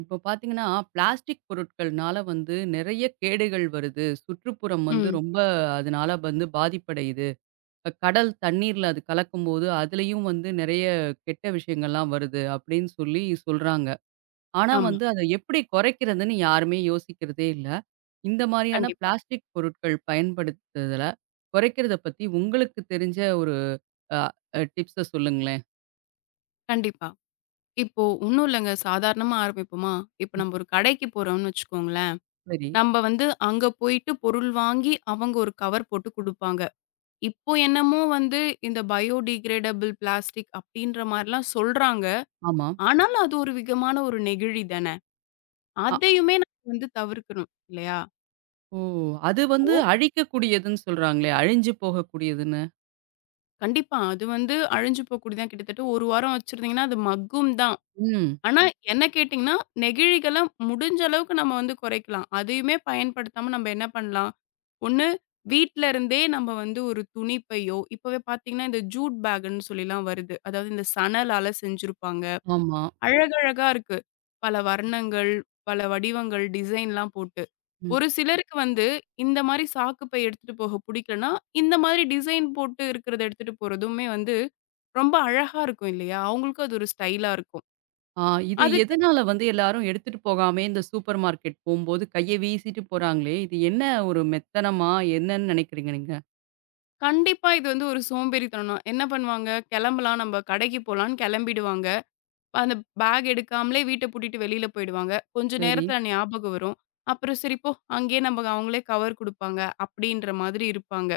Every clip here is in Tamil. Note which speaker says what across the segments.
Speaker 1: இப்போ பார்த்தீங்கன்னா, பிளாஸ்டிக் பொருட்கள்னால வந்து நெறைய கேடுகள் வருது. சுற்றுப்புறம் வந்து
Speaker 2: ம்.
Speaker 1: ரொம்ப அதனால வந்து பாதிப்படையுது. இப்ப கடல் தண்ணீர்ல அது கலக்கும்போது, அதுலயும் வந்து நெறைய கெட்ட விஷயங்கள்லாம் வருது அப்படின்னு சொல்லி சொல்றாங்க. ஆனா
Speaker 2: ஆமா.
Speaker 1: வந்து அத எப்படி குறைக்கிறதுன்னு யாருமே யோசிக்கிறதே இல்ல. இந்த மாரியான
Speaker 2: கண்டிப்பா,
Speaker 1: பிளாஸ்டிக் பொருட்கள் பயன்படுத்துதல குறைக்கிறத பத்தி உங்களுக்கு தெரிஞ்ச ஒரு அ டிப்ஸ சொல்லுங்களேன்?
Speaker 2: கண்டிப்பா. இப்போ ஒண்ணும் இல்லங்க. சாதாரணமா ஆரம்பிப்போமா? இப்ப நம்ம ஒரு கடைக்கு போறோம்னு வச்சுக்கோங்களேன்.
Speaker 1: சரி.
Speaker 2: நம்ம வந்து அங்க போயிட்டு பொருள் வாங்கி, அவங்க ஒரு கவர் போட்டு குடுப்பாங்க. இப்போ என்னமோ வந்து இந்த பயோடிகிரேடபிள் பிளாஸ்டிக் அப்டின்ற மாரிலாம் சொல்றாங்க.
Speaker 1: ஆமா.
Speaker 2: ஆனாலும் அது ஒரு விதமான ஒரு நெகிழி தானே. அதையுமே நம்ம வந்து தவிர்க்கணும். இல்லையா?
Speaker 1: ஓ! அது வந்து
Speaker 2: இப்போ
Speaker 1: அழிக்கக்கூடியதுன்னு சொல்றாங்களே! அழிஞ்சு போகக்கூடியதுன்னு.
Speaker 2: கண்டிப்பா. அது வந்து அழிஞ்சு போகக்கூடியது தான். கிட்டத்தட்ட ஒரு வாரம் வச்சிருந்தீங்கன்னா, அது மக்கும் தான்.
Speaker 1: ம்.
Speaker 2: ஆனா, என்ன கேட்டீங்கன்னா, நெகிழிகள முடிஞ்ச அளவுக்கு நம்ம வந்து குறைக்கலாம். அதையுமே பயன்படுத்தாம நம்ம என்ன பண்ணலாம்? ஒண்ணு வீட்ல இருந்தே நம்ம வந்து ஒரு துணி பையோ, இப்பவே பார்த்தீங்கன்னா, இந்த ஜூட் பேக்குன்னு சொல்லிலாம் வருது. அதாவது இந்த சணலால செஞ்சிருப்பாங்க.
Speaker 1: ஆமா.
Speaker 2: அழகழகா இருக்கு. பல வர்ணங்கள், பல வடிவங்கள், டிசைன்லாம் போட்டு.
Speaker 1: ம்.
Speaker 2: ஒரு சிலருக்கு வந்து இந்த மாரி சாக்கு பை எடுத்துட்டு போக புடிக்கலன்னா, இந்த மாதிரி டிசைன் போட்டு இருக்கிறத எடுத்துட்டு போறதுமே வந்து ரொம்ப அழகா இருக்கும் இல்லையா? அவங்களுக்கும் அது ஒரு ஸ்டைலா இருக்கும்.
Speaker 1: ஆ இது
Speaker 2: அதுக்கு
Speaker 1: எதனால வந்து எல்லாரும் எடுத்துட்டு போகாமயே இந்த சூப்பர் மார்க்கெட் போம்போது கைய வீசிட்டு போறாங்களே! இது என்ன ஒரு மெத்தனமா? என்னன்னு நினைக்கிறீங்க நீங்க?
Speaker 2: கண்டிப்பா இது வந்து ஒரு சோம்பேறித்தனம் தான். என்ன பண்ணுவாங்க, கிளம்பலாம் நம்ம கடைக்கு போலான்னு கிளம்பிடுவாங்க. அந்த பேக் எடுக்காமலே வீட்ட பூட்டிட்டு வெளியில போயிடுவாங்க. கொஞ்ச
Speaker 1: சரி.
Speaker 2: நேரத்துல ஞாபகம் வரும். அப்புறம் சரி போ, அங்கேயே நமக்கு அவங்களே கவர் குடுப்பாங்க அப்படின்ற மாதிரி இருப்பாங்க.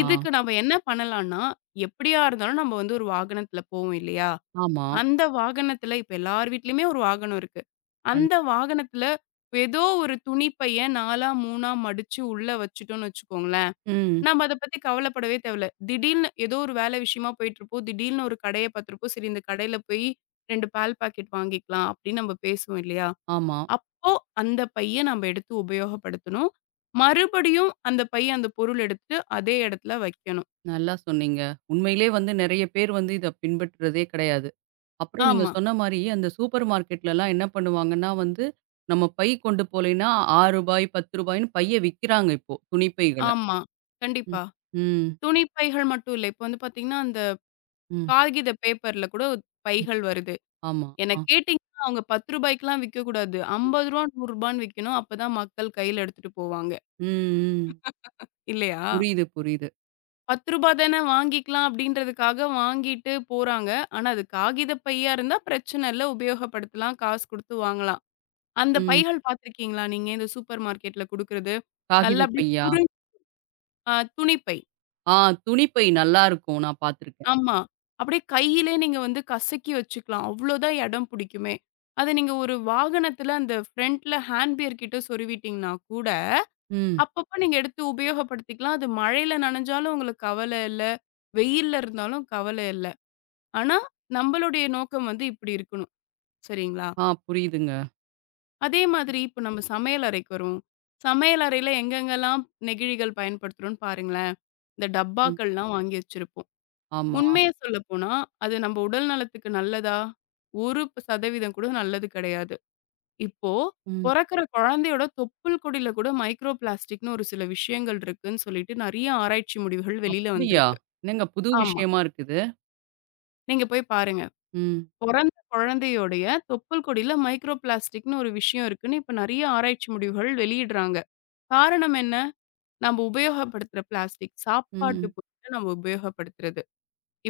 Speaker 1: ஆ.
Speaker 2: இதுக்கு நம்ம என்ன பண்ணலாம்னா, எப்படியா இருந்தாலும் நம்ம வந்து ஒரு வாகனத்துல போவோம் இல்லையா?
Speaker 1: ஆமா.
Speaker 2: அந்த வாகனத்துல இப்ப எல்லார் வீட்லயுமே ஒரு வாகனம் இருக்கு.
Speaker 1: கண்
Speaker 2: அந்த வாகனத்துல ஏதோ ஒரு துணி பைய 4ஆ, 3ஆ மடிச்சு உள்ள வச்சுட்டோம்னு வச்சுக்கோங்களேன்.
Speaker 1: ம்.
Speaker 2: நம்ம அத பத்தி கவலைப்படவே தேவையில்ல. திடீர்னு ஏதோ ஒரு வேலை விஷயமா போயிட்டுருப்போம். திடீர்னு ஒரு கடைய பார்த்துருப்போம். சரி இந்த கடையில போய் 2 பால் பாக்கெட் வாங்கிக்கலாம் அப்படின்னு நம்ம பேசுவோம் இல்லையா?
Speaker 1: ஆமா.
Speaker 2: அப்போ அந்த பைய நம்ம எடுத்து உபயோகப்படுத்தணும். மறுபடியும் அந்த பை அந்த பொருள் எடுத்து அதே இடத்துல வைக்கணும்.
Speaker 1: நல்லா சொன்னீங்க. உண்மையிலே வந்து நெறைய பேர் வந்து இத பின்பற்றுறதே கிடையாது. அப்புறம் நீங்க
Speaker 2: ஆமா,
Speaker 1: சொன்ன மாரி, அந்த சூப்பர் மார்க்கெட்லலாம் என்ன பண்ணுவாங்கன்னா வந்து, நம்ம பை கொண்டு போலேன்னா ரூ. 6, ரூ. 10ன்னு பைய விக்கிறாங்க இப்போ, துணி பைகள.
Speaker 2: ஆமா.
Speaker 1: ம்.
Speaker 2: கண்டிப்பா.
Speaker 1: ம்.
Speaker 2: துணி பைகள் மட்டும் இல்ல. இப்ப வந்து பார்த்தீங்கன்னா, அந்த
Speaker 1: ம்.
Speaker 2: காகித பேப்பர்ல கூட பைகள் வருது.
Speaker 1: ஆமா.
Speaker 2: என்ன
Speaker 1: ஆ.
Speaker 2: கேட்டீங்கன்னா, அவங்க ரூ. 10க்குலாம் விக்கக்கூடாது. ரூ. 50, ரூ. 100ன்னு விக்கணும். அப்பதான் மக்கள் கையில எடுத்துட்டு போவாங்க.
Speaker 1: ம். ம்.
Speaker 2: இல்லையா?
Speaker 1: புரியுது, புரியுது.
Speaker 2: ரூ. 10 தானே வாங்கிக்கலாம் அப்படின்றதுக்காக வாங்கிட்டு போறாங்க. ஆனா அது காகித பையா இருந்தா பிரச்சனை இல்ல. உபயோகப்படுத்தலாம். காசு குடுத்து வாங்கலாம். அந்த
Speaker 1: ம்.
Speaker 2: பைகள் பார்த்துருக்கீங்களா நீங்க? இந்த சூப்பர் மார்க்கெட்ல குடுக்குறது. நல்லா
Speaker 1: காகித
Speaker 2: அப்படியே
Speaker 1: பையா?
Speaker 2: சுருள் துணிப்பை.
Speaker 1: ஆ துணி பை நல்லா இருக்கும். நான் பார்த்துருக்கேன்.
Speaker 2: ஆமா. அப்படியே கையிலே நீங்க வந்து கசக்கி வச்சுக்கலாம். அவ்வளோதான் இடம் புடிக்குமே. அத நீங்க ஒரு வாகனத்துல அந்த ஃப்ரண்ட்ல ஹேண்ட் பியர் கிட்ட சொருவிட்டீங்கன்னா கூட,
Speaker 1: ம்.
Speaker 2: அப்பப்ப நீங்க எடுத்து உபயோகப்படுத்திக்கலாம். அது மழையில நனைஞ்சாலும் உங்களுக்கு கவல இல்ல. வெயில்ல இருந்தாலும் கவல இல்ல. ஆனா, நம்மளுடைய நோக்கம் வந்து இப்டி இருக்கணும். சரிங்களா?
Speaker 1: ஆ புரியுதுங்க.
Speaker 2: அதே மாதிரி இப்ப நம்ம சமையல் அறைக்கு வருவோம். சமையல் அறையில எங்கெங்கெல்லாம் நெகிழிகள் பயன்படுத்துறோம்ன்னு பாருங்களேன். இந்த
Speaker 1: ம்.
Speaker 2: டப்பாக்கள்லாம் வாங்கி வச்சிருப்போம்.
Speaker 1: ஆமா.
Speaker 2: உண்மைய சொல்லப்போனா, அது நம்ம உடல் நலத்துக்கு நல்லதா? 1% கூட நல்லது கிடையாது. இப்போ
Speaker 1: ம்.
Speaker 2: பொறக்கிற குழந்தையோட தொப்புள் கொடியில கூட மைக்ரோ பிளாஸ்டிக்ன்னு ஒரு சில விஷயங்கள் இருக்குன்னு சொல்லிட்டு நெறைய ஆராய்ச்சி முடிவுகள் வெளியில
Speaker 1: அப்படியா?
Speaker 2: வந்திருக்கு.
Speaker 1: என்னங்க புது
Speaker 2: ஆமா.
Speaker 1: விஷயமா இருக்குது.
Speaker 2: நீங்க போய் பாருங்க.
Speaker 1: ம்.
Speaker 2: பொறந்த குழந்தையுடைய தொப்புள் கொடியில மைக்ரோ பிளாஸ்டிக்னு ஒரு விஷயம் இருக்குன்னு இப்ப நெறைய ஆராய்ச்சி முடிவுகள் வெளியிடுறாங்க. காரணம் என்ன? நம்ம உபயோகப்படுத்துற பிளாஸ்டிக். சாப்பாட்டு
Speaker 1: ம்.
Speaker 2: பொருட்கள நம்ம உபயோகப்படுத்துறது.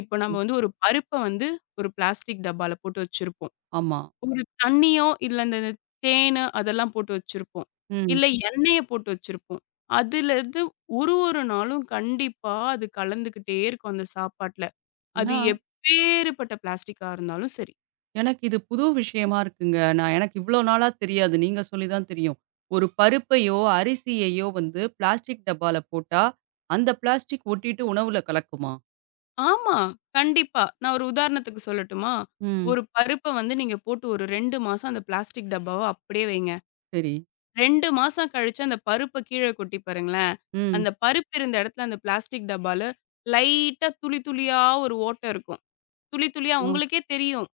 Speaker 2: இப்ப நம்ம
Speaker 1: ம்.
Speaker 2: வந்து ஒரு பருப்ப வந்து ஒரு பிளாஸ்டிக் டப்பால போட்டு வச்சிருப்போம்.
Speaker 1: ஆமா.
Speaker 2: ஒரு தண்ணியோ, இல்ல இந்த தேனு அதெல்லாம் போட்டு வச்சிருப்போம்.
Speaker 1: ம்.
Speaker 2: இல்ல எண்ணெய போட்டு வச்சிருப்போம். அதுலருந்து ஒரு ஒரு நாளும் கண்டிப்பா அது கலந்துகிட்டே இருக்கும் அந்த சாப்பாட்ல. அது
Speaker 1: ஆனா
Speaker 2: எப்பேறுபட்ட பிளாஸ்டிக்கா இருந்தாலும் சரி.
Speaker 1: எனக்கு இது புது விஷயமா இருக்குங்க. நான் எனக்கு இவ்ளோ நாளா தெரியாது. நீங்க சொல்லி தான் தெரியும். ஒரு பருப்பையோ, அரிசியையோ வந்து பிளாஸ்டிக் டப்பால போட்டா, அந்த பிளாஸ்டிக் ஒட்டிட்டு உணவுல கலக்குமா?
Speaker 2: ஆமா. கண்டிப்பா. நான் ஒரு உதாரணத்துக்கு சொல்லட்டுமா?
Speaker 1: ம்.
Speaker 2: ஒரு பருப்ப வந்து நீங்க போட்டு ஒரு 2 மாசம் அந்த பிளாஸ்டிக் டப்பாவ அப்படியே வைங்க.
Speaker 1: சரி.
Speaker 2: 2 மாசம் கழிச்சு அந்த பருப்ப கீழ கொட்டி பாருங்களேன்.
Speaker 1: ம்.
Speaker 2: அந்த பருப்பு இருந்த இடத்துல அந்த பிளாஸ்டிக் டப்பால லைட்டா துளி துளியா ஒரு ஓட்டை இருக்கும். துளி துளியா
Speaker 1: ஆ.
Speaker 2: உங்களுக்கே தெரியும்.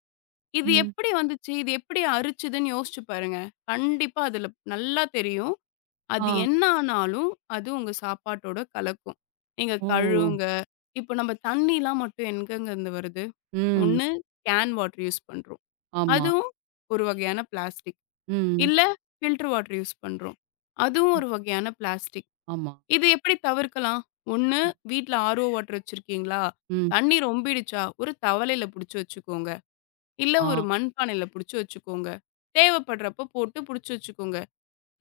Speaker 2: இது
Speaker 1: ம்.
Speaker 2: எப்படி வந்துச்சு? இது எப்படி அரிச்சுதுன்னு யோசிச்சு பாருங்க. கண்டிப்பா அதுல நல்லா தெரியும். அது
Speaker 1: ஆ.
Speaker 2: என்ன ஆனாலும் அது உங்க சாப்பாட்டோட கலக்கும். நீங்க
Speaker 1: ஓ!
Speaker 2: கழுவுங்க. இப்போ நம்ம தண்ணிலாம் மட்டும் எங்கேங்கருந்து வருது?
Speaker 1: ம்.
Speaker 2: ஒண்ணு கேன் வாட்டர் யூஸ் பண்றோம்.
Speaker 1: ஆமா.
Speaker 2: அதுவும் ஒரு வகையான பிளாஸ்டிக்.
Speaker 1: ம்.
Speaker 2: இல்ல ஃபில்டர் வாட்டர் யூஸ் பண்றோம். அதுவும்
Speaker 1: ம்.
Speaker 2: ஒரு வகையான பிளாஸ்டிக்.
Speaker 1: ஆமா.
Speaker 2: இது எப்படி தவிர்க்கலாம்? ஒண்ணு வீட்ல ஆர்ஓ வாட்டர் வச்சிருக்கீங்களா?
Speaker 1: ம்.
Speaker 2: தண்ணி ரொம்பிடுச்சா, ஒரு தவலையில புடிச்சு வச்சுக்கோங்க. இல்ல
Speaker 1: ஆ.
Speaker 2: ஒரு மண்பானையில புடிச்சு வச்சுக்கோங்க. தேவைப்படுறப்ப போட்டு புடிச்சு வச்சுக்கோங்க.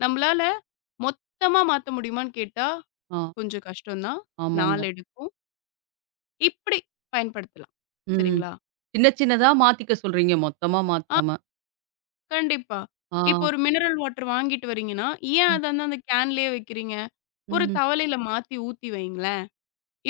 Speaker 2: நம்மளால மொத்தமா மாத்த முடியுமான்னு கேட்டா,
Speaker 1: ஆ.
Speaker 2: கொஞ்சம் கஷ்டம் தான்.
Speaker 1: ஆமாங்க.
Speaker 2: நாள் எடுக்கும். இப்படி பயன்படுத்தலாம்.
Speaker 1: ம்.
Speaker 2: சரிங்களா?
Speaker 1: சின்ன சின்னதா மாத்திக்க சொல்றீங்க. மொத்தமா மாத்தாம.
Speaker 2: கண்டிப்பா.
Speaker 1: ஆ.
Speaker 2: இப்போ ஒரு மினரல் வாட்டர் வாங்கிட்டு வரீங்கன்னா, ஏன்
Speaker 1: ம்.
Speaker 2: அத வந்து அந்த கேன்லயே வைக்கிறீங்க? ஒரு
Speaker 1: ம்.
Speaker 2: தவலையில மாத்தி ஊத்தி வையுங்களேன்.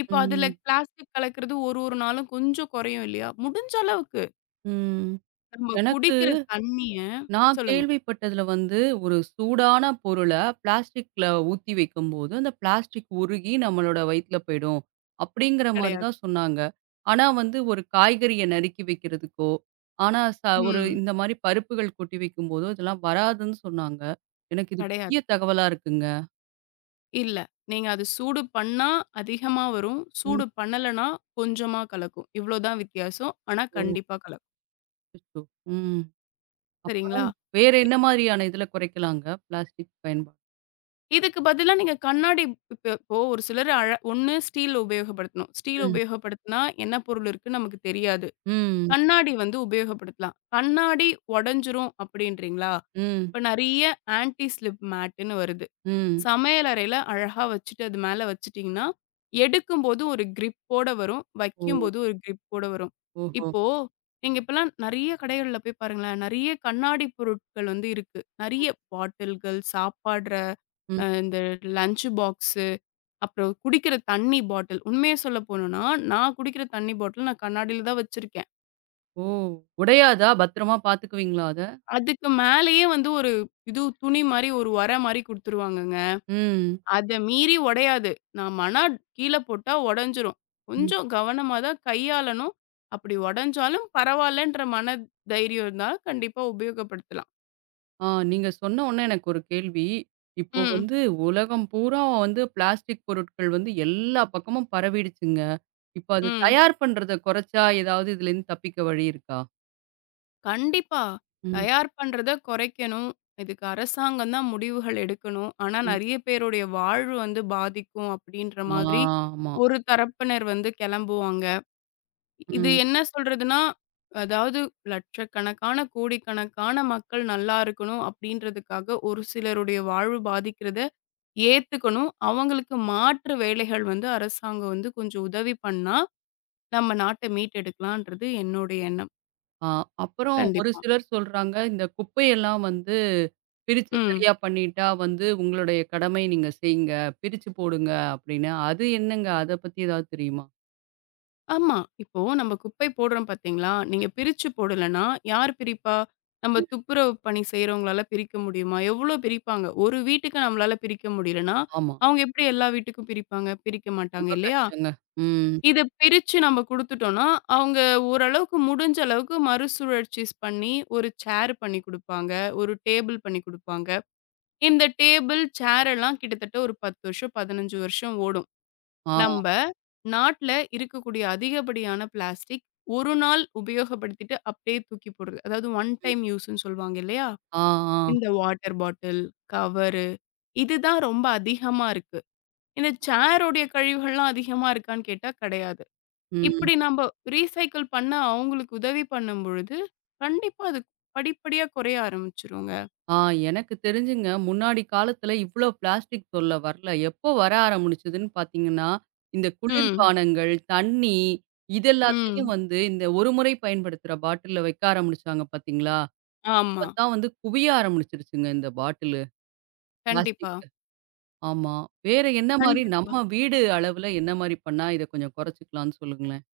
Speaker 2: இப்போ அதுல
Speaker 1: ம்.
Speaker 2: பிளாஸ்டிக் கலக்கிறது ஒரு ஒரு நாளும் கொஞ்சம் குறையும் இல்லையா? முடிஞ்ச அளவுக்கு
Speaker 1: ம்.
Speaker 2: நம்ம
Speaker 1: எனக்கு
Speaker 2: குடிக்கிற தண்ணிய
Speaker 1: நான்
Speaker 2: சொல்லுங்க.
Speaker 1: கேள்விப்பட்டதுல வந்து, ஒரு சூடான பொருள பிளாஸ்டிக்ல ஊத்தி வைக்கும்போது, அந்த பிளாஸ்டிக் உருகி நம்மளோட வயித்துல போயிடும். அப்படிங்கிற மாரி
Speaker 2: கிடையாது.
Speaker 1: தான் சொன்னாங்க. ஆனா வந்து ஒரு காய்கறிய நறுக்கி வைக்கிறதுக்கோ, ஆனா ஒரு
Speaker 2: ம்.
Speaker 1: இந்த மாரி பருப்புகள் கொட்டி வைக்கும்போதோ, இதெல்லாம் வராதுன்னு சொன்னாங்க. எனக்கு இது புதிய
Speaker 2: கிடையாது.
Speaker 1: தகவலா இருக்குங்க.
Speaker 2: இல்ல. நீங்க அது சூடு பண்ணா அதிகமா வரும்.
Speaker 1: ம்.
Speaker 2: சூடு பண்ணலன்னா கொஞ்சமா கலக்கும். இவ்ளோ தான் வித்தியாசம். ஆனா
Speaker 1: ஓ!
Speaker 2: கண்டிப்பா கலக்கும்.
Speaker 1: அச்சச்சோ! ம். அப்புறம்
Speaker 2: சரிங்களா?
Speaker 1: வேற என்ன மாதிரியான இதுல குறைக்கலாங்க பிளாஸ்டிக் பயன்பாடு?
Speaker 2: இதுக்கு பதிலா நீங்க கண்ணாடி இப்போ ஒரு சிலர் ஒண்ணு ஸ்டீல் உபயோகப்படுத்தணும். ஸ்டீல்
Speaker 1: ம்.
Speaker 2: உபயோகப்படுத்தினா என்ன பொருள் இருக்குன்னு நமக்கு தெரியாது.
Speaker 1: ம்.
Speaker 2: கண்ணாடி வந்து உபயோகப்படுத்தலாம். கண்ணாடி உடைஞ்சிரும் அப்படின்றீங்களா?
Speaker 1: ம்.
Speaker 2: இப்ப நெறைய ஆன்டி ஸ்லிப் மேட்டுன்னு வருது.
Speaker 1: ம்.
Speaker 2: சமையல் அறையில அழகா வச்சுட்டு அது மேல வச்சுட்டீங்கன்னா, எடுக்கும்போது ஒரு கிரிப்போட வரும்.
Speaker 1: ஓ!
Speaker 2: வைக்கும்போது ஒரு கிரிப்போட வரும்.
Speaker 1: ஓஹோ!
Speaker 2: இப்போ நீங்க இப்பலாம் நெறைய கடைகள்ல போய் பாருங்களேன். நெறைய கண்ணாடி பொருட்கள் வந்து இருக்கு. நெறைய பாட்டில்கள், சாப்பாடு
Speaker 1: ம்.
Speaker 2: இந்த லஞ்ச் பாக்ஸு, அப்புறம் குடிக்கிற தண்ணி பாட்டில். உண்மைய சொல்ல போணும்னா, நான் குடிக்கிற தண்ணி பாட்டில் நான் கண்ணாடில தான் வச்சிருக்கேன்.
Speaker 1: ஓ! உடையாதா? பத்திரமா பாத்துக்குவீங்களா அத?
Speaker 2: அதுக்கு மேலேயே வந்து ஒரு இது துணி மாரி, ஒரு ஒர மாரி குடுத்துருவாங்கங்க.
Speaker 1: ம்.
Speaker 2: அத மீறி உடையாது. நான் மனா கீழ போட்டா உடைஞ்சிரும்.
Speaker 1: ம்.
Speaker 2: கொஞ்சம் கவனமா தான் கையாளணும். அப்படி உடைஞ்சாலும் பரவாயில்லன்ற மன தைரியம் இருந்தா கண்டிப்பா உபயோகப்படுத்தலாம்.
Speaker 1: ஆ நீங்க சொன்ன உடனே எனக்கு ஒரு கேள்வி. இப்போ
Speaker 2: ம்,
Speaker 1: வந்து உலகம் பூரா வந்து பிளாஸ்டிக் பொருட்கள் வந்து எல்லா பக்கமும் பரவிடுச்சுங்க. இப்போ அது
Speaker 2: ம்.
Speaker 1: தயார் பண்றத குறைச்சா ஏதாவது இதுலேருந்து தப்பிக்க வழி இருக்கா?
Speaker 2: கண்டிப்பா.
Speaker 1: ம்,
Speaker 2: தயார் பண்றத குறைக்கணும். இதுக்கு அரசாங்கம் தான் முடிவுகள் எடுக்கணும். ஆனா
Speaker 1: ம்.
Speaker 2: நெறைய பேருடைய வாழ்வு வந்து பாதிக்கும் அப்டின்ற மாதிரி
Speaker 1: ஆமா.
Speaker 2: ஒரு தரப்பினர் வந்து கெளம்புவாங்க. இது
Speaker 1: ம்.
Speaker 2: என்ன சொல்றதுன்னா, அதாவது லட்சக்கணக்கான, கோடிக்கணக்கான மக்கள் நல்லா இருக்கணும் அப்டின்றதுக்காக ஒரு சிலருடைய வாழ்வு பாதிக்கிறத ஏத்துக்கணும். அவங்களுக்கு மாற்று வேலைகள் வந்து அரசாங்கம் வந்து கொஞ்சம் உதவி பண்ணா, நம்ம நாட்ட மீட்டெடுக்கலான்றது என்னோட எண்ணம்.
Speaker 1: ஆ அப்புறம் ஒரு
Speaker 2: கண்டிப்பா.
Speaker 1: சிலர் சொல்றாங்க, இந்த குப்பையெல்லாம் வந்து பிரிச்சு
Speaker 2: ம்.
Speaker 1: சரியா பண்ணிட்டா வந்து உங்களுடைய கடமை நீங்க செய்யுங்க. பிரிச்சு போடுங்க அப்படின்னு. அது என்னங்க? அத பத்தி ஏதாவது தெரியுமா?
Speaker 2: ஆமா. இப்போ நம்ம குப்பை போடுறோம் பார்த்தீங்களா? நீங்க பிரிச்சு போடலன்னா, யார் பிரிப்பா? நம்ம துப்புரவு பணி செய்றவங்களால பிரிக்க முடியுமா? எவ்ளோ பிரிப்பாங்க? ஒரு வீட்டுக்கு நம்மளால பிரிக்க முடியலன்னா,
Speaker 1: ஆமா.
Speaker 2: அவங்க எப்படி எல்லா வீட்டுக்கும் பிரிப்பாங்க? பிரிக்க மாட்டாங்க
Speaker 1: ரொம்ப
Speaker 2: இல்லையா?
Speaker 1: கஷ்டங்க. ம்.
Speaker 2: இத பிரிச்சு நம்ம குடுத்துட்டோம்னா, அவங்க ஓரளவுக்கு முடிஞ்ச அளவுக்கு மறுசுழற்சி பண்ணி, ஒரு சேர் பண்ணி குடுப்பாங்க. ஒரு டேபிள் பண்ணி குடுப்பாங்க. இந்த டேபிள், சேர் எல்லாம் கிட்டத்தட்ட ஒரு 10 வருஷம், 15 வருஷம் ஓடும்.
Speaker 1: ஆ,
Speaker 2: நம்ப நாட்ல இருக்கக்கூடிய அதிகப்படியான பிளாஸ்டிக் ஒரு நாள் உபயோகப்படுத்திட்டு அப்படியே தூக்கி போடுறது. அதாவது ஒன்
Speaker 1: ம்.
Speaker 2: டைம் யூஸ்ன்னு சொல்லுவாங்க இல்லையா?
Speaker 1: ஆ, ஆ.
Speaker 2: இந்த வாட்டர் பாட்டில், கவரு இதுதான் ரொம்ப அதிகமா இருக்கு. இந்த சேருடைய கழிவுகள்லாம் அதிகமா இருக்கான்னு கேட்டா கிடையாது.
Speaker 1: ம்.
Speaker 2: இப்படி நம்ப ரீசைக்கிள் பண்ண அவங்களுக்கு உதவி பண்ணும் பொழுது, கண்டிப்பா அது படிப்படியா குறைய ஆரம்பிச்சுருங்க.
Speaker 1: ஆ எனக்கு தெரிஞ்சுங்க, முன்னாடி காலத்துல இவ்ளோ பிளாஸ்டிக் தொல்ல வரல. எப்போ வர ஆரம்பிச்சதுன்னு பார்த்தீங்கன்னா, இந்த
Speaker 2: ம்,
Speaker 1: குளிர்பானங்கள், தண்ணி இது எல்லாத்தையும்
Speaker 2: ம்.
Speaker 1: வந்து இந்த ஒரு முறை பயன்படுத்துற பாட்டில்ல வைக்க ஆரம்பிச்சாங்க பார்த்தீங்களா?
Speaker 2: ஆமா.
Speaker 1: அப்பதான் வந்து குவிய ஆரம்பிச்சுருச்சுங்க இந்த பாட்டிலு,
Speaker 2: கண்டிப்பா,
Speaker 1: பிளாஸ்டிக்கு. ஆமா. வேற என்ன மாரி
Speaker 2: கண்டிப்பா.
Speaker 1: நம்ம வீடு அளவுல என்ன மாரி பண்ணா இத கொஞ்சம் குறைச்சுக்கலாம்னு சொல்லுங்களேன்?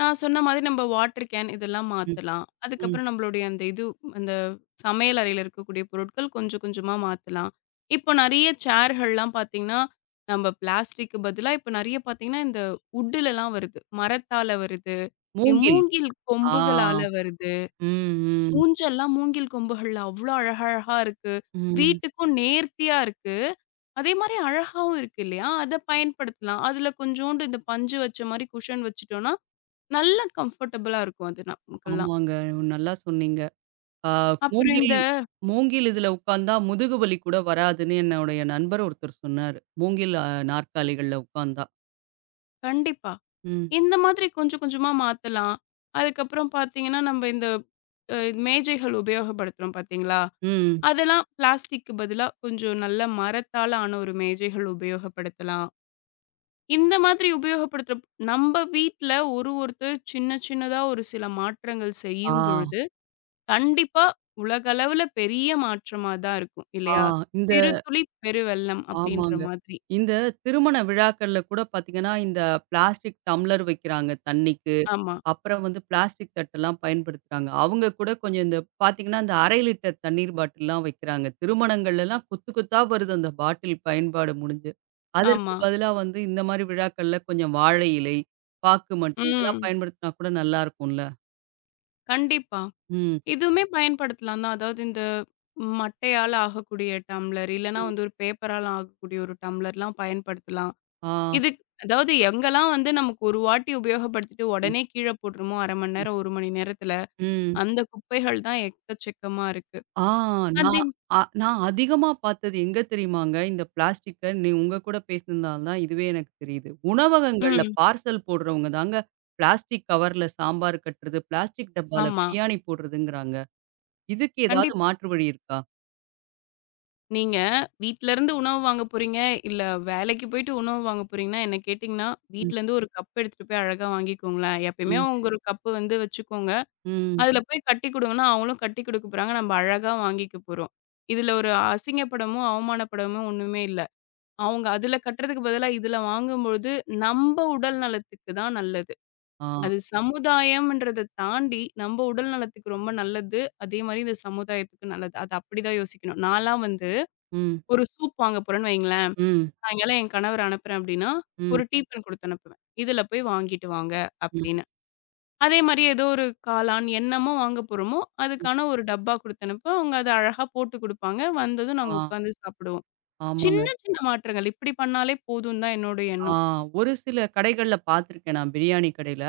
Speaker 2: நான் சொன்ன மாதிரி நம்ம வாட்டர் கேன் இதெல்லாம்
Speaker 1: ம்,
Speaker 2: மாத்தலாம்.
Speaker 1: ம்.
Speaker 2: அதுக்கப்புறம் நம்மளுடைய அந்த இது அந்த சமையல் அறையில இருக்கக்கூடிய பொருட்கள் கொஞ்சம் கொஞ்சமா மாத்தலாம். இப்போ நெறைய சேர்கள்லாம் பார்த்தீங்கன்னா, நம்ம பிளாஸ்டிக்கு பதிலா இப்போ நெறைய பார்த்தீங்கன்னா, இந்த வுட்டுலலாம் வருது. மரத்தால வருது.
Speaker 1: மூங்கில்.
Speaker 2: மூங்கில்
Speaker 1: ஆ.
Speaker 2: கொம்புகளால வருது.
Speaker 1: ம், ம்,
Speaker 2: ஊஞ்சல்லாம் மூங்கில் கொம்புகள்ல அவ்ளோ அழகழகா இருக்கு.
Speaker 1: ம்.
Speaker 2: வீட்டுக்கும் நேர்த்தியா இருக்கு. அதே மாரி அழகாவும் இருக்கு இல்லையா? அத பயன்படுத்தலாம். அதுல கொஞ்சோண்டு இந்த பஞ்சு வச்ச மாரி குஷன் வச்சுட்டோம்னா, நல்ல கம்ஃபர்டபுளா இருக்கும் அது நமக்கெல்லாம்.
Speaker 1: ஆமாங்க. நல்லா சொன்னீங்க. ஆ
Speaker 2: அப்புறம்
Speaker 1: மூங்கில்
Speaker 2: இந்த
Speaker 1: மூங்கில் இதுல உட்கார்ந்தா முதுகு வலி கூட வராதுன்னு என்னுடைய நண்பர் ஒருத்தர் சொன்னாரு. மூங்கில் நாற்காலிகள்ல உட்கார்ந்தா.
Speaker 2: கண்டிப்பா.
Speaker 1: ம்.
Speaker 2: இந்த மாதிரி கொஞ்சம் கொஞ்சமா மாத்தலாம். அதுக்கப்புறம் பார்த்தீங்கன்னா, நம்ம இந்த அ மேஜைகள் உபயோகப்படுத்துறோம் பார்த்தீங்களா?
Speaker 1: ம்.
Speaker 2: அதெல்லாம் பிளாஸ்டிக்கு பதிலா கொஞ்சம் நல்ல மரத்தால ஆன ஒரு மேஜைகள் உபயோகப்படுத்தலாம். இந்த மாதிரி உபயோகப்படுத்துற நம்ம வீட்ல ஒரு ஒருத்தர் சின்ன சின்னதா ஒரு சில மாற்றங்கள்
Speaker 1: ஆ,
Speaker 2: செய்யும் பொழுது, கண்டிப்பா உலகளவுல பெரிய மாற்றமா தான் இருக்கும்
Speaker 1: ஆ
Speaker 2: இல்லையா?
Speaker 1: இந்த
Speaker 2: "சிறு துளி பெருவெள்ளம்" அப்படின்ற
Speaker 1: ஆமாங்க.
Speaker 2: மாதிரி.
Speaker 1: இந்த திருமண விழாக்கள்ல கூட பார்த்தீங்கன்னா, இந்த பிளாஸ்டிக் டம்ளர் வைக்கிறாங்க தண்ணிக்கு.
Speaker 2: ஆமா.
Speaker 1: அப்புறம் வந்து பிளாஸ்டிக் தட்டெல்லாம் பயன்படுத்துறாங்க. அவங்க கூட கொஞ்சம் இந்த பார்த்தீங்கன்னா, இந்த 1/2 லிட்டர் தண்ணீர் பாட்டில்லாம் வைக்கிறாங்க. திருமணங்கள்லலாம் குத்து குத்தா வருது அந்த பாட்டில் பயன்பாடு முடிஞ்சு. அதற்கு
Speaker 2: ஆமா.
Speaker 1: பதிலா வந்து இந்த மாரி விழாக்கள்ல கொஞ்சம் வாழை இலை, பாக்கு மட்டை இதெல்லாம்
Speaker 2: ம்.
Speaker 1: பயன்படுத்தினா கூட நல்லாருக்கும்ல.
Speaker 2: கண்டிப்பா.
Speaker 1: ம்.
Speaker 2: இதுவுமே பயன்படுத்தலாம் தான். அதாவது இந்த மட்டையால ஆகக்கூடிய டம்ளர், இல்லன்னா
Speaker 1: ம்.
Speaker 2: வந்து ஒரு பேப்பரால ஆகக்கூடிய ஒரு டம்ளர்லாம் பயன்படுத்தலாம்.
Speaker 1: ஆ.
Speaker 2: அதாவது எங்கெல்லாம் வந்து நமக்கு ஒரு வாட்டி உபயோகப்படுத்திட்டு
Speaker 1: ம்.
Speaker 2: உடனே கீழ போட்டுருமோ, 1/2 மணி
Speaker 1: ம்.
Speaker 2: நேரம், 1 மணி நேரத்துல,
Speaker 1: ம்.
Speaker 2: அந்த குப்பைகள் தான் எக்கச்சக்கமா இருக்கு.
Speaker 1: ஆ
Speaker 2: அதே
Speaker 1: நான் நான் அதிகமா பார்த்தது எங்க தெரியுமாங்க? இந்த பிளாஸ்டிக்க நீ உங்க கூட பேசினதுனால தான் இதுவே எனக்கு தெரியுது. உணவகங்கள்ல
Speaker 2: ம்.
Speaker 1: பார்சல் போடுறவங்க தாங்க பிளாஸ்டிக் கவர்ல சாம்பார் கட்டுறது, பிளாஸ்டிக் டப்பால
Speaker 2: ஆமா.
Speaker 1: பிரியாணி போடுறதுங்கிறாங்க. இதுக்கு ஏதாவது
Speaker 2: கண்டிப்பா.
Speaker 1: மாற்று வழி இருக்கா?
Speaker 2: நீங்க வீட்லருந்து உணவு வாங்க போறீங்க, இல்ல வேலைக்கு போயிட்டு உணவு வாங்க போறீங்கன்னா, என்ன கேட்டீங்கன்னா,
Speaker 1: ம்,
Speaker 2: வீட்லருந்து ஒரு கப் எடுத்துட்டு போய் அழகா வாங்கிக்கோங்களேன். எப்பயுமே
Speaker 1: ம்,
Speaker 2: உங்க ஒரு கப்பு வந்து வச்சுக்கோங்க.
Speaker 1: ம்.
Speaker 2: அதுல போய் கட்டி குடுங்கன்னா, அவங்களும் கட்டி குடுக்க போறாங்க. நம்ம அழகா வாங்கிக்க போறோம். இதுல ஒரு அசிங்கப்படமும், அவமானப்படமும் ஒண்ணுமே இல்ல. அவங்க அதுல கட்டுறதுக்கு பதிலா இதுல வாங்கும்பொழுது, நம்ப உடல் நலத்துக்கு தான் நல்லது.
Speaker 1: ஆ.
Speaker 2: அது சமுதாயம்ன்றத தாண்டி, நம்ப உடல் நலத்துக்கு ரொம்ப நல்லது. அதே மாரி இந்த சமுதாயத்துக்கு நல்லது. அது அப்படிதான் யோசிக்கணும். நான்லாம் வந்து
Speaker 1: ம்,
Speaker 2: ஒரு சூப் வாங்க போறேன்னு வைங்களேன்.
Speaker 1: ம்,
Speaker 2: சாயங்காலம் என் கணவர அனுப்புறேன் அப்டின்னா,
Speaker 1: ம்,
Speaker 2: ஒரு டீப்பன் குடுத்து அனுப்புவேன். "இதுல போய் வாங்கிட்டு வாங்க"
Speaker 1: ம்,
Speaker 2: அப்படின்னு. அதே மாரி ஏதோ ஒரு காளான் என்னமோ வாங்க போறோமோ,
Speaker 1: ம்.
Speaker 2: அதுக்கான ஒரு டப்பா குடுத்து அனுப்புவேன். அவங்க அத அழகா போட்டு குடுப்பாங்க. வந்ததும் நாங்க
Speaker 1: ஆ,
Speaker 2: உட்காந்து சாப்பிடுவோம்.
Speaker 1: ஆமாங்க.
Speaker 2: சின்ன சின்ன மாற்றங்கள். இப்படி பண்ணாலே போதும் தான் என்னோட
Speaker 1: ஆ
Speaker 2: எண்ணம்.
Speaker 1: ஒரு சில கடைகள்ல பார்த்துருக்கேன் நான் பிரியாணி கடையில.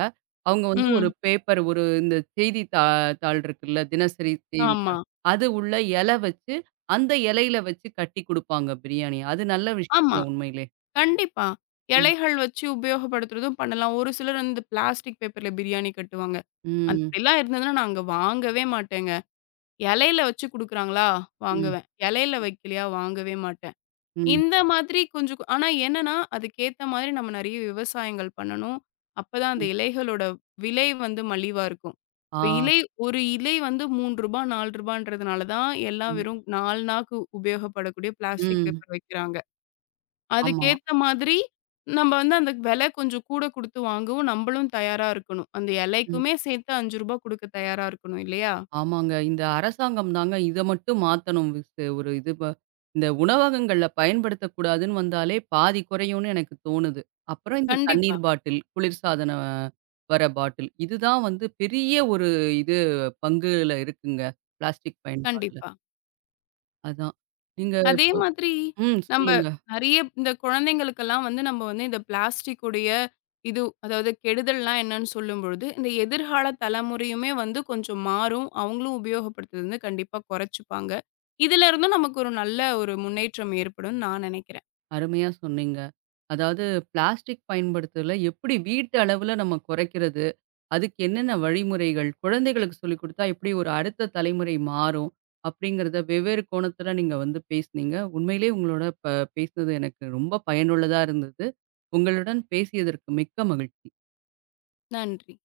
Speaker 1: அவங்க வந்து ஒரு
Speaker 2: ம்.
Speaker 1: பேப்பர் ஒரு இந்த செய்தி தாள் இருக்குல்ல, தினசரி
Speaker 2: ஆமா.
Speaker 1: செய்தித்தாள். அது உள்ள இலை வச்சு, அந்த இலையில வச்சு கட்டி குடுப்பாங்க பிரியாணி. அது நல்ல விஷயம்
Speaker 2: ஆமா.
Speaker 1: இல்ல உண்மையிலே.
Speaker 2: கண்டிப்பா.
Speaker 1: ம்.
Speaker 2: இலைகள் வச்சு உபயோகப்படுத்துறதும் பண்ணலாம். ஒரு சிலர் வந்து பிளாஸ்டிக் பேப்பர்ல பிரியாணி கட்டுவாங்க.
Speaker 1: ம்.
Speaker 2: அப்படிலாம் இருந்ததுன்னா நான் அங்க வாங்கவே மாட்டேங்க. இலையில வச்சு குடுக்குறாங்களா?
Speaker 1: ம்.
Speaker 2: வாங்குவேன். இலையில வைக்கலையா? வாங்கவே மாட்டேன்.
Speaker 1: ம்.
Speaker 2: இந்த மாதிரி கொஞ்சம் ஆனா என்னன்னா, அதுக்கேத்த மாதிரி நம்ம நெறைய விவசாயங்கள் பண்ணணும். அப்பதான் அந்த
Speaker 1: ம்.
Speaker 2: இலைகளோட விலை வந்து மலிவா இருக்கும்.
Speaker 1: ஆ.
Speaker 2: இப்ப இலை ஒரு இலை வந்து ரூ. 3 ரூ. 4ன்றதுனால தான் எல்லாம்
Speaker 1: ம்.
Speaker 2: வெறும் 4 நாக்கு உபயோகப்படக்கூடிய பிளாஸ்டிக்
Speaker 1: ம்.
Speaker 2: பேப்பர் வைக்கிறாங்க.
Speaker 1: ஆமா.
Speaker 2: அதுக்கேத்த மாதிரி நம்ம வந்து அந்த விலை கொஞ்சம் கூட குடுத்து வாங்கவும் நம்மளும் தயாரா இருக்கணும். அந்த இலைக்குமே சேர்த்து ரூ. 5 குடுக்க தயாரா இருக்கணும் இல்லையா?
Speaker 1: ஆமாங்க. இந்த அரசாங்கம் தாங்க இத மட்டும் மாத்தணும். விசு ஒரு இது ப இந்த உணவகங்கள்ல பயன்படுத்தக்கூடாதுன்னு வந்தாலே பாதி குறையும்னு எனக்கு தோணுது. அப்புறம் இந்த
Speaker 2: கண்டிப்பா,
Speaker 1: தண்ணீர் பாட்டில், குளிர்சாதன வர பாட்டில் இதுதான் வந்து பெரிய ஒரு இது பங்குல இருக்குங்க. பிளாஸ்டிக் பயன்பாடுல.
Speaker 2: கண்டிப்பா.
Speaker 1: அதான். நீங்க
Speaker 2: அதே
Speaker 1: இப்போ
Speaker 2: மாதிரி
Speaker 1: ம்.
Speaker 2: நம்ப
Speaker 1: சொல்லுங்க.
Speaker 2: நெறைய இந்த குழந்தைங்களுக்கெல்லாம் வந்து நம்ம வந்து இந்த பிளாஸ்டிக் உடைய இது அதாவது கெடுதல்னா என்னன்னு சொல்லும்பொழுது, இந்த எதிர்கால தலைமுறையுமே வந்து கொஞ்சம் மாறும். அவங்களும் உபயோகப்படுத்துறது வந்து கண்டிப்பா குறைச்சுப்பாங்க. இதுலருந்தும் நமக்கு ஒரு நல்ல ஒரு முன்னேற்றம் ஏற்படும்னு நான் நினைக்கிறேன்.
Speaker 1: அருமையா சொன்னீங்க. அதாவது பிளாஸ்டிக் பயன்படுத்துதல எப்படி வீட்டு அளவுல நம்ம குறைக்கிறது? அதுக்கு என்னென்ன வழிமுறைகள்? குழந்தைகளுக்கு சொல்லிக் குடுத்தா எப்படி ஒரு அடுத்த தலைமுறை மாறும்? அப்படிங்கிறத வெவ்வேறு கோணத்துல நீங்க வந்து பேசுனீங்க. உண்மையிலேயே உங்களோட பேசுனது எனக்கு ரொம்ப பயனுள்ளதா இருந்தது. உங்களுடன் பேசியதற்கு மிக்க மகிழ்ச்சி.
Speaker 2: நன்றி.